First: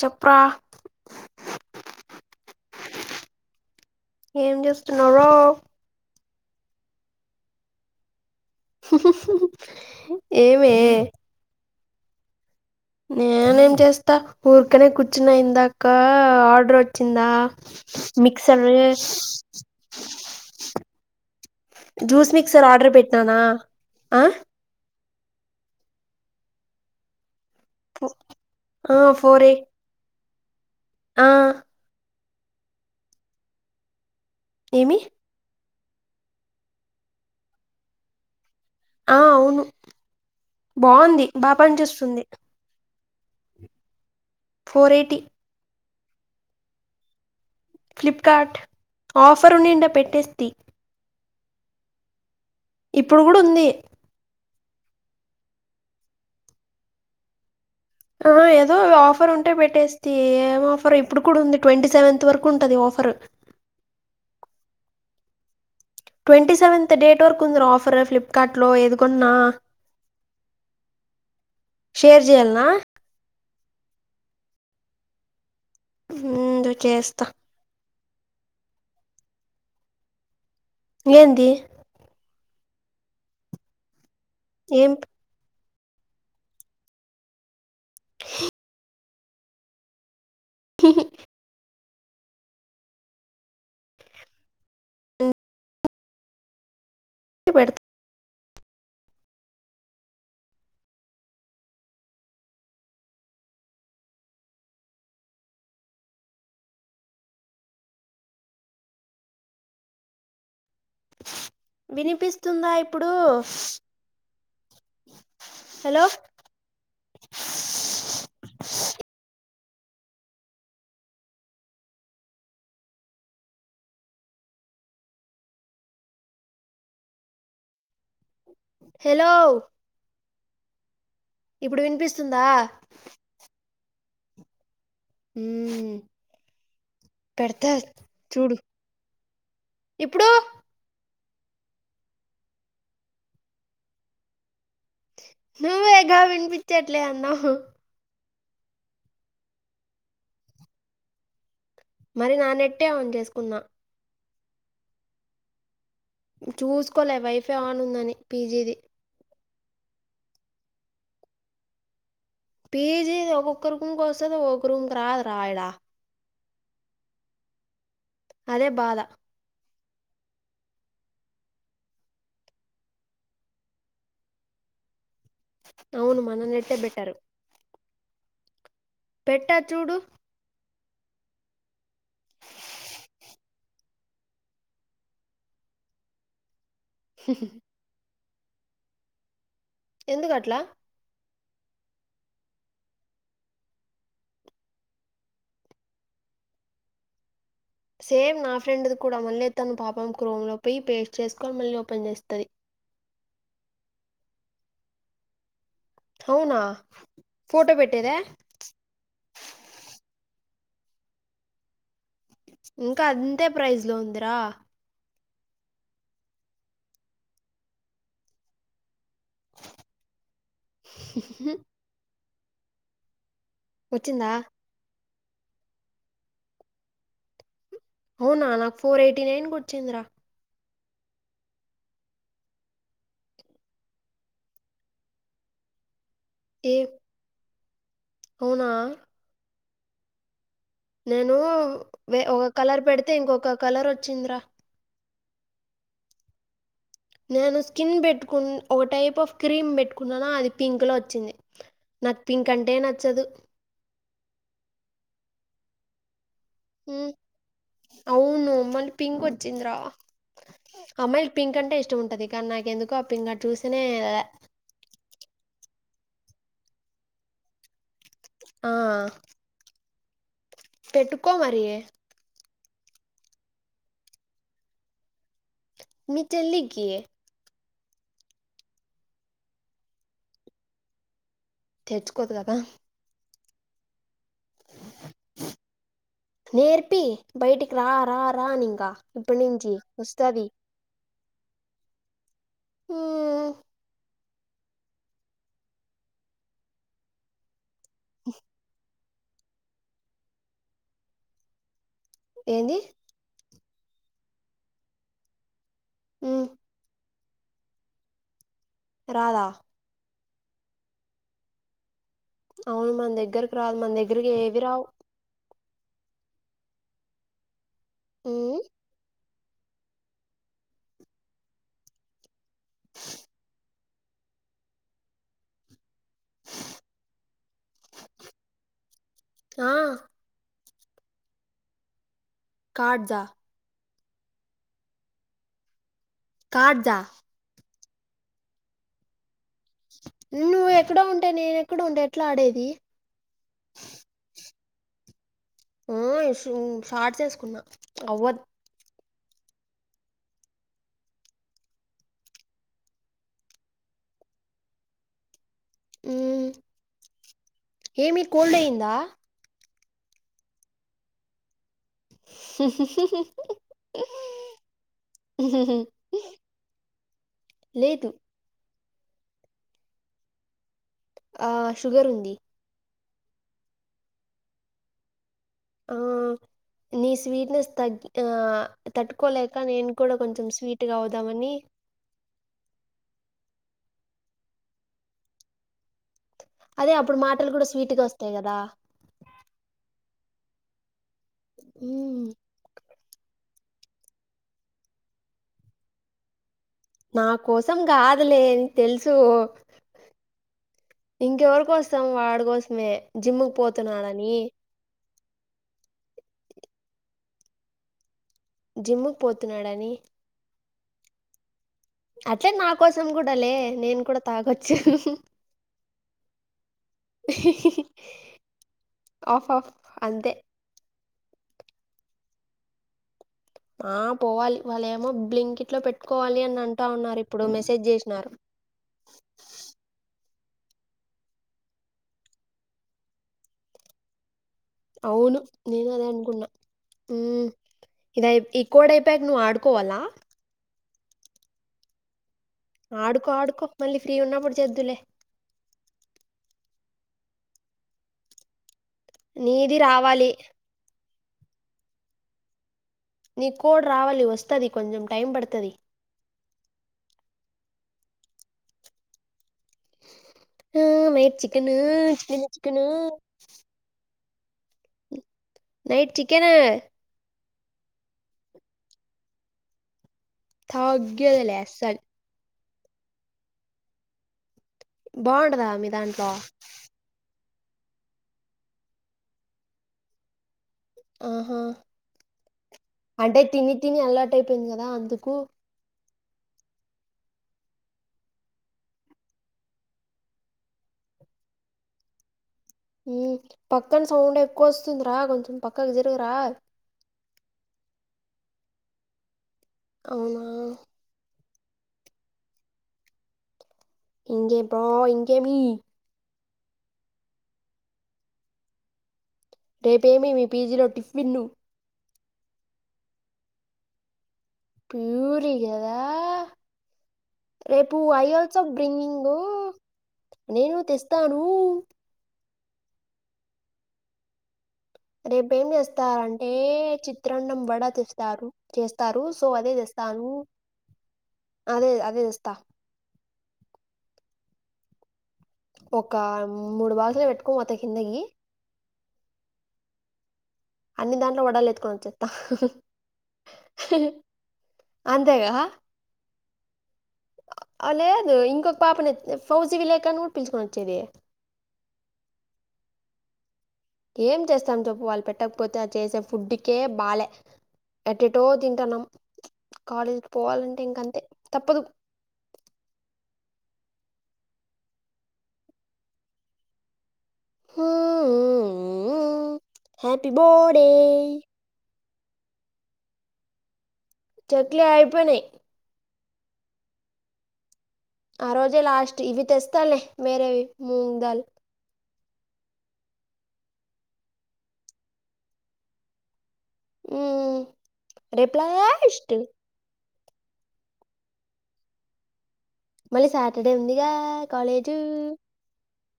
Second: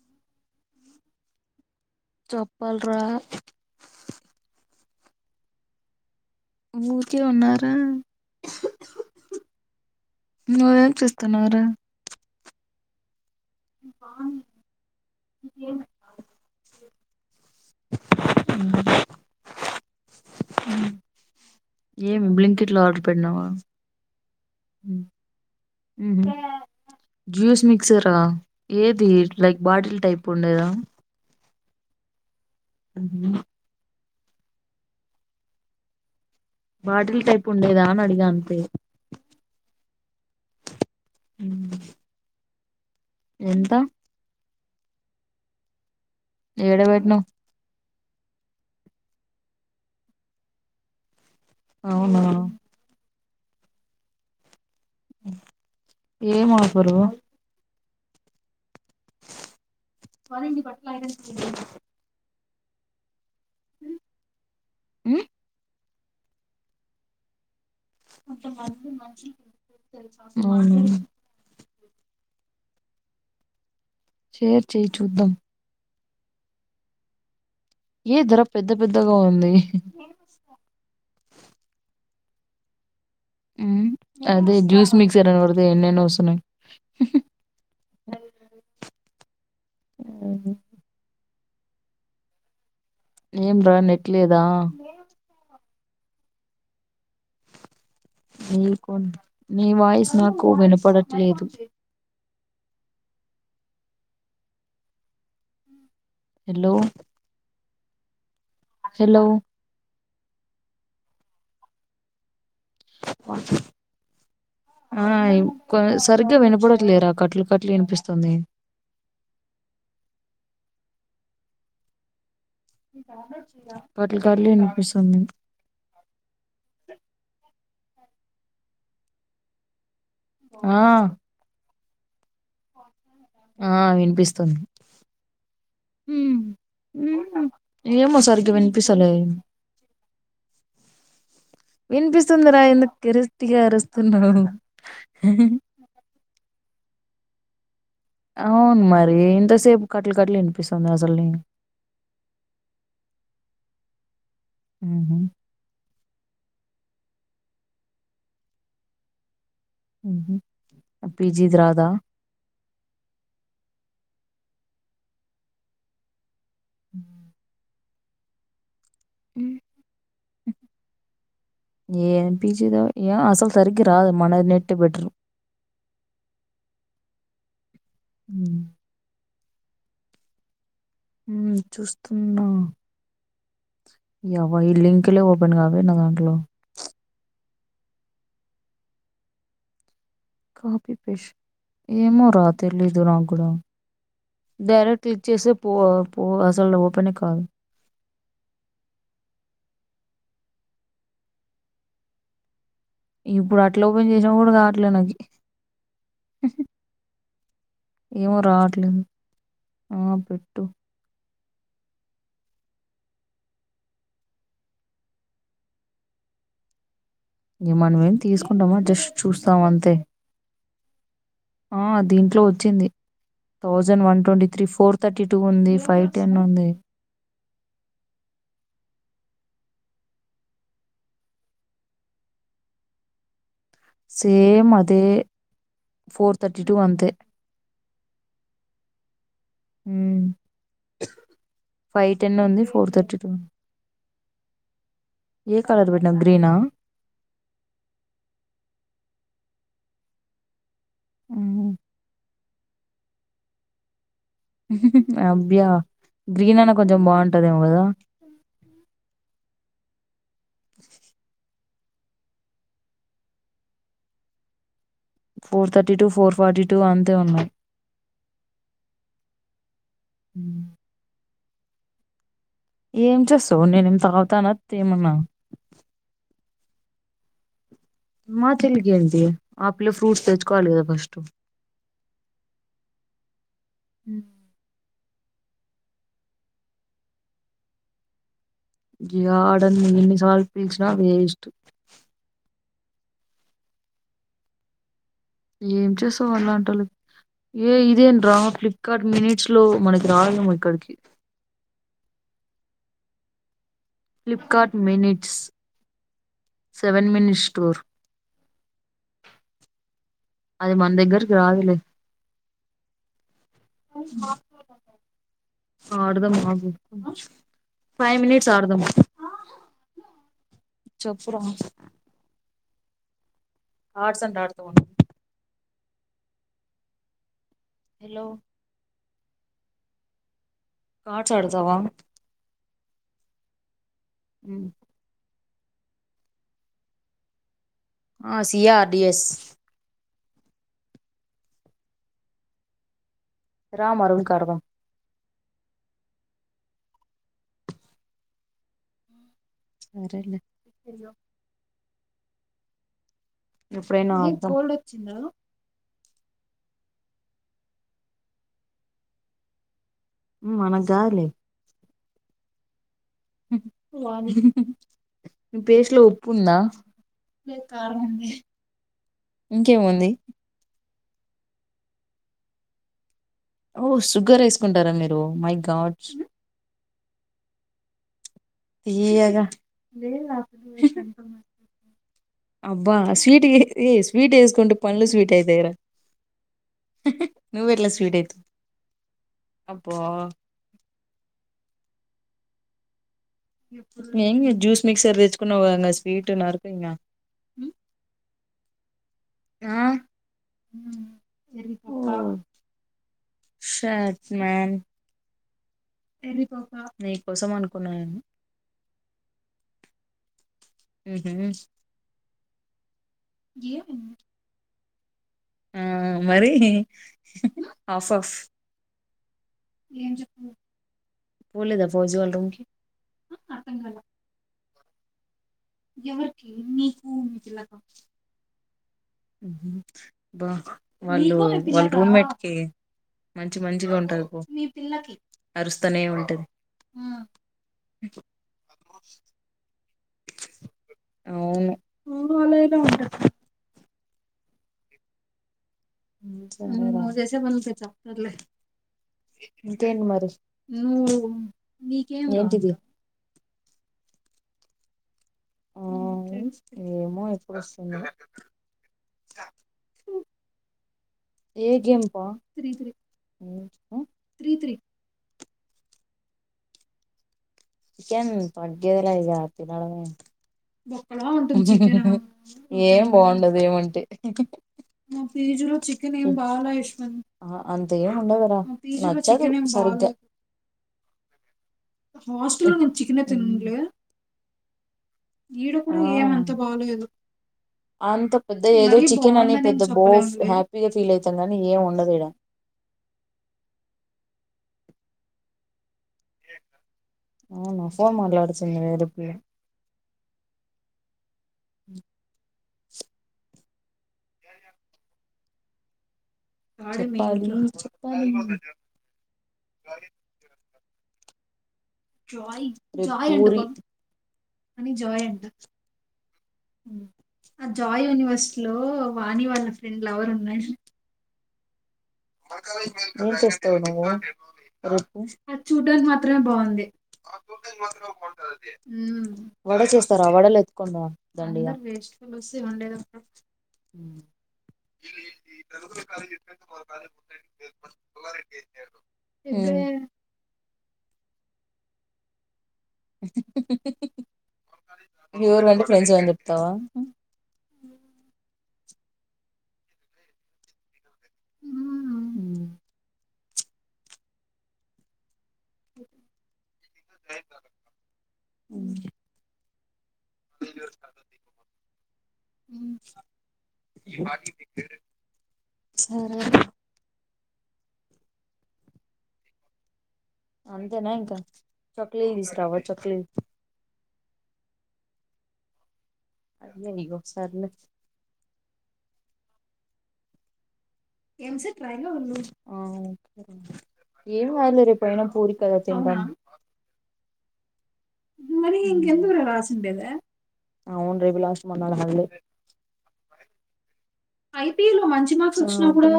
చెప్కా చెప్పాల్ రా ఏం చేస్తున్నావో ఊరికే ఉన్నారా ఏమే నువ్వేం చేస్తున్నావురా నేనేం చేస్తా ఊరికనే కూర్చున్నా ఇందాకా ఆర్డర్ వచ్చిందా మిక్స్. [unintelligible] ఏమి జ్యూస్ మిక్సర్ బ్లింకిట్ లో ఆర్డర్ పెట్టినానా ఆ ముహు జ్యూస్ మిక్సరా ఆ ఏది ఫోర్ ఎయి లైక్ బాటిల్ టైప్ ఉండేదా ఆ ఏమి బాటిల్ టైపు ఉండేదా అని అడిగా అంతే ఆ అవును బాగుంది బా పనిచేస్తుంది. ఎంత ఫోర్ ఎయిటీ ఏడ పెట్టినవ్ ఫ్లిప్కార్ట్ ఆఫర్ ఉన్నింటే పెట్టేస్తి అవునా ఇప్పుడు కూడ ఉంది. ఏం ఆఫరు ఆ ఏదో ఆఫర్ ఉంటే పెట్టేస్తి ఏం ఆఫరో ఇప్పుడు కూడ ఉంది ట్వంటీ సెవెంత వరకు ఉంటది ఆఫర్ ఆ ట్వంటీ సెవెంత్ డేట్ వరకు ఉంది ఆఫ ఆఫర్ ఫ్లిప్కార్ట లో ఏదికొన్నా అవును షేర్ చెయాల్న షేర్ చెయ్ చూద్దాం ముందు చేస్తా ఏ ధర పెద్ద పెద్దగా ఉంది ఏంది అదే ఏం జూస్ మిక్సర్ అని కొడితే ఎన్నెన్నో వస్తున్నయి [inaudible] ఆ హ ఏం రా నెట్లేదా పెడుత నీ కొ నీ వాయిస్ నాకు వినపడట్లేదు హలో హలో వినిపిస్తుందా ఇప్పుడు ఆ హలో సరిగ్గా వినపడట్లేరా కట్లు కట్లు వినిపిస్తుంది [inaudible] కట్లు కట్లు వినిపిస్తుంది హలో ఆ ఇప్పుడు వినిపిస్తుందా ఆ వినిపిస్తుంది అ ఏ మోసరిగ్గా వినిపిస్తలేదు ఇప్పుడు వినిపిస్తుందిరా ఇంతకు కిరిస్టిగా అరుస్తున్నావు ను వేగా విని పిచ్చట్లే అన్నావ్ అవును మరి ఇంతసేపు కట్టలు కట్లు వినిపిస్తుంది అసలుని మరి నానెట్టే ఆన్ చేసుకున్నా ఆ చూసుకోలే వైఫై ఆన్ ఉందని పీజీది పిజీది రాదా పీజీ ఒక్కొక్క రూమ్కి వస్తుంది ఒక్క రూమ్కి రాదు రా ఈడా హ అదే బాధ అ ఏ ఎంపీజీతో అసలు సరిగ్గి రాదు మనది నెట్టే బెటరు అవును మననెట్ట బెటరు ఉ పెట్ట చూడు ఉ చూస్తున్నా యవ ఈ లింక్లే ఓపెన్ కాలే నా దాంట్లో [inaudible] ఎందుకట్లా కాపీ పేష్ ఏమో రా తెలీదు నా కూడా డైరెట్ క్లిక్ చేస్తే పో పో అసలు ఓపనే కాదు సేమ్ నా ఫ్రెండ్ది కూడా మళ్ళీ తను పాపం క్రోమ్ లో పోయి పేస్ట్ చేసుకొని మళ్ళీ ఓపెన్ చేస్తది ఇప్పుడు అట్లా ఓపెన్ చేసినా కూడా గాట్లే నాకి అవునా ఫోటో పెట్టేదా ఏమో రాట్లేదు ఆ పెట్టు ఇంకా అంతే ప్రైజ్ లో ఉందిరా మనమే తీసుకుంటామా జస్ట్ చూస్తాం అంతే ఆ దీంట్లో వచ్చింది థౌజండ్ వన్ వచ్చిందా twenty three four thirty two ఉంది ఫైవ్ టెన్ ఉంది అవునా నాకు ఫోర్ ఎయిటీ నైన్ కి వచ్చింద్ర సేమ్ అదే ఫోర్ థర్టీ ఏ టూ అంతే అవునా హ్మ్ నేను ఒక కలర్ ఫోర్ పెడితే థర్టీ టూ ఇంకొక కలర్ వచ్చింద్రా ఏ కలర్ పెట్టినావ్ గ్రీనా నేను స్కిన్ పెట్టుకు ఒక టైప్ ఆఫ్ క్రీమ్ పెట్టుకున్నాన అది పింక్ లో వచ్చింది నాకు పింక్ అంటే నచ్చదు అబా గ్రీన్ అన్నా కొంచెం బాగుంటదేమో కదా ద్రా అమ్మాయిలకి పింక్ అంటె ఇష్టం ఉంటది కానీ నాకు ఎందుకో ఆ పింక్ అది చూస్తేనే four thirty two four forty two అంతే ఉంది ఆ ఉ పెట్టుకో మరి ఏం చేస్తవి నేనేం తాగుతాన తి ఏమన్నా మీ చెల్లి కి మా చెల్లికి ఏంటి ఆ ఫ్రూట్ తెచ్చుకోవాలి కదా ఫస్ట్ తెచ్చుకోకదా హ్మ్ నేర్పి బయటికి రా రా అని ఇంకా ఇప్పటి నుంచి రాదడి వస్తది ఏన్నిసార్లు పీలిచినా వేస్ట్ ఊ ఏం చేస్తావు అలాంటోలు ఏ ఇదేం డ్రామా ఫ్లిప్ ఇక్కడ మినిట్స్ లో మనకి రాలేము ఇక్కడికి ఏది ఫ్లిప్కార్ట్ మెనిట్స్ హ్మ్ సెవెన్ మనిట్ స్టోర్ రాధా అది మన దగ్గరకి రాదులే అవును మన దగ్గరకి రాదు మన దగ్గరకి ఏవి రావు ఆడధాం ఫైవ్ మినిట్స్ హ్మ్ ఆడదం చెప్పు రా కార్డ్స్ అంత ఆడతావా హలో ఆ కార్డ్స్ ఆడతావా కార్డ్జ అ కడ్జా ఆసియా ఆర్ డి ఎస్ నువ్వు ఎక్కడ ఉంటే నేన ఎక్కడ ఉంటే ఎట్లా ఆడేది రా మా రూమ్ కి ఆడుదాం ఆ షార్ట్ చేసుకున్నా అవ్వద్ సరే లే ఇప్పుడైనా ఆడదాం హ ఏమి కోల్డయందా మనకు కాదులే [inaudible] వాణి మీ పేస్టులో ఉప్పు ఉందా ఉప్పు లేదు కారం ఉంది ఇంకేముంది ఆ షుగర్ ఉంది ఓ షుగర్ వేసుకుంటారా మీరు మై గాడ్స్ ఆహ్, నీ స్వీట్నెస్ తగ్గి ఆ తీయగా తట్టుకోలేక నేను కూడా కొంచెం స్వీట్గా అవుదామని అబ్బా స్వీట్ ఏయ స్వీట్ వేసుకుంటే పళ్ళు స్వీట్ అయితరా అదే అప్పుడు మాటలు కూడా నువ్వెట్లా స్వీట్‌గా స్వీట్ వస్తాయి అయితు గదా! అబ్బా ఉ ఏ జూస్ మిసర్ తెచ్చుకున్నా స్వీట్ నా నా కోసం కాదులే నీ తెలుసు ఇంకా ఎవరి కోసం వాడి కోసమే జిమ్కి పోతున్నాడని పా నీ కోసం అనుకున్నాను జిమ్కు పోతున్నాడని హ అట్లే నా కోసం కూడా లే నేను కూడా తాగొచ్చు ఆ మరి నీ ఆఫ్ ఆఫ్ ఆఫ్ ఆఫ్ అంతే పోలేదా ఫౌజీ వాళ్ళ రూమ్ కి ఆ పోవాలి ఇ వాళ్ళ ఏమో బ్లేమ్ కి ఇట్లో పెట్టుకోవాలి అని అంటా ఉన్నారు ఇప్పుడు మెసేజ్ చేసినారు బా వాళ్ళు వాళ్ళ రూమ్మేట్ కి మంచి మంచి వంటలకు అవును నేను అదే అనుకున్నా హ ఇదై ఈ కోడ ప్యాగ్ నువ్ ఆడ్కోవాలా అవును ఆడుకో ఆడుకో మళ్ళీ ఫ్రీ ఉన్నప్పుడు చేద్దులే మజైస బన చప్పత లే నీది ఇంకేంటి మరి రావాలి ఏంటిది నీ కుడ్ రావాలి వస్తుది కొంచెం టైం పడుతది ఆ ఏమో ఎప్పుడొస్తుందో ఆ నైట్ ఏ చికెను గేమ్ పా chicken three chicken three night chicken [unintelligible] [unintelligible] తగ్గేదిలే అస్సలు ఏం బాగుండదు ఏమంటే ఫ్రిడ్జ్ బాగుంటదా లో మీ చికెన్ దాంట్లో కూడా [unintelligible] ఆ అంతేం ఉండవరా నచ్చావు సరిగ్గా ఆహా అంటే తిని తిని అలవాటైపోయింది కదా అందుకు ఈడెప్పుడు ఏమంత బాలేదు అంత పెద్ద ఏదో చికెన్ అని పెద్ద బోస్ హ్యాపీగా ఫీల్ అవుతాం గానీ ఏం ఉండదీడా హ్మ్మ్ పక్కన సౌండ్ ఎక్కువ వస్తుంది రా కొంచెం పక్కకు జరగరా అవునా సార్ మళ్ళా ఏడుస్తుంది వేడికి అవునా ఉ ఇంకే బా ఇంకేమీ చెప్పాలి చెప్పాలి రేపేమి మీ పీజీలో టిఫిన్ను వెజిటేరియన్ న్యూ జాయిన్ ప్యూరీ కదా ఉ ఆ రేపు జాయ్ ఐ యూనివర్సిటీ ఆల్సో లో బ్రింగింగ్ వాణి వాళ్ళ ఫ్రెండ్ లవర్ ఉన్నాడు నేను తెస్తాను ఏం చేస్తావు నువ్వు రేపు రేపేం తీసుకొచ్చేది మాత్రమే చేస్తారంటే బావుంది చిత్రాన్నం ఆచూడ్డానికి వడ మాత్రమే తెస్తారు బావుంది చేస్తారు హ్మ్మ్ సో అదే మూసేస్తార తెస్తాను ఆ వడలు ఎత్తుకొని అదే అదే తెస్తా [unintelligible] [inaudible] ఒక మూడు బాల్స్లు ఎత్తుకో బోత కిందకి [unintelligible] అన్ని దాంట్లో వడలు ఎత్తుకోని వచ్చేత్తా అంతేగా ఎవరు వంటే ఫ్రెండ్సని చెప్తావా అ లేదు ఇంకొక పాపని ఫౌజీ విలేకానూ పిలుచుకొని వచ్చేది హ్మ్మ్ ఏం చేస్తాం చప్పు వాళ్ళు పెట్టకపోతే అదిచేసే ఫుడ్ ఏం బాలె ఎటెట్టో తింటాన్నాం కాలేజ్ పోవాలంటే ఇంక అంతే తప్పదు హ్మ్మ్ సరేలే హ్యాపీ బర్త్డే ఒక కే జి తీసుకొని రావా చెక్లి చెక్లే అయిపోయినాయి అది గొసార్లు [unintelligible] ఆ రోజే లాస్ట్ ఇవి తెస్తాలే వేరేవి మూంగ్ దాల్ ఎంసెట్రాయి ఆ ఏం కాదులే రేపు ఏమైనా పూరి పాడు తిన్దం ఉ మరీ ఇంక ఎందుకు రా రాశుండేదే అవును రేపు లాస్ట్ మొన్నాడు హాలిడే మళ్ళీ సాటర్డే ఉందిగా కాలేజు ఇప్పుడు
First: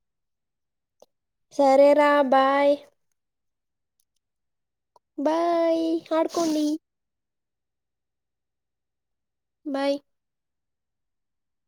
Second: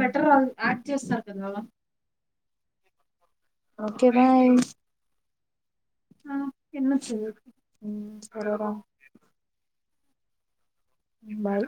బెటర్ యాక్ట్ చేస్తారు కదా సరేరా బాయ్ ఓకే బాయ్ బాయ్ ఆడ్కోండీ ఉమ్ సరే రా బాయ్ బాయ్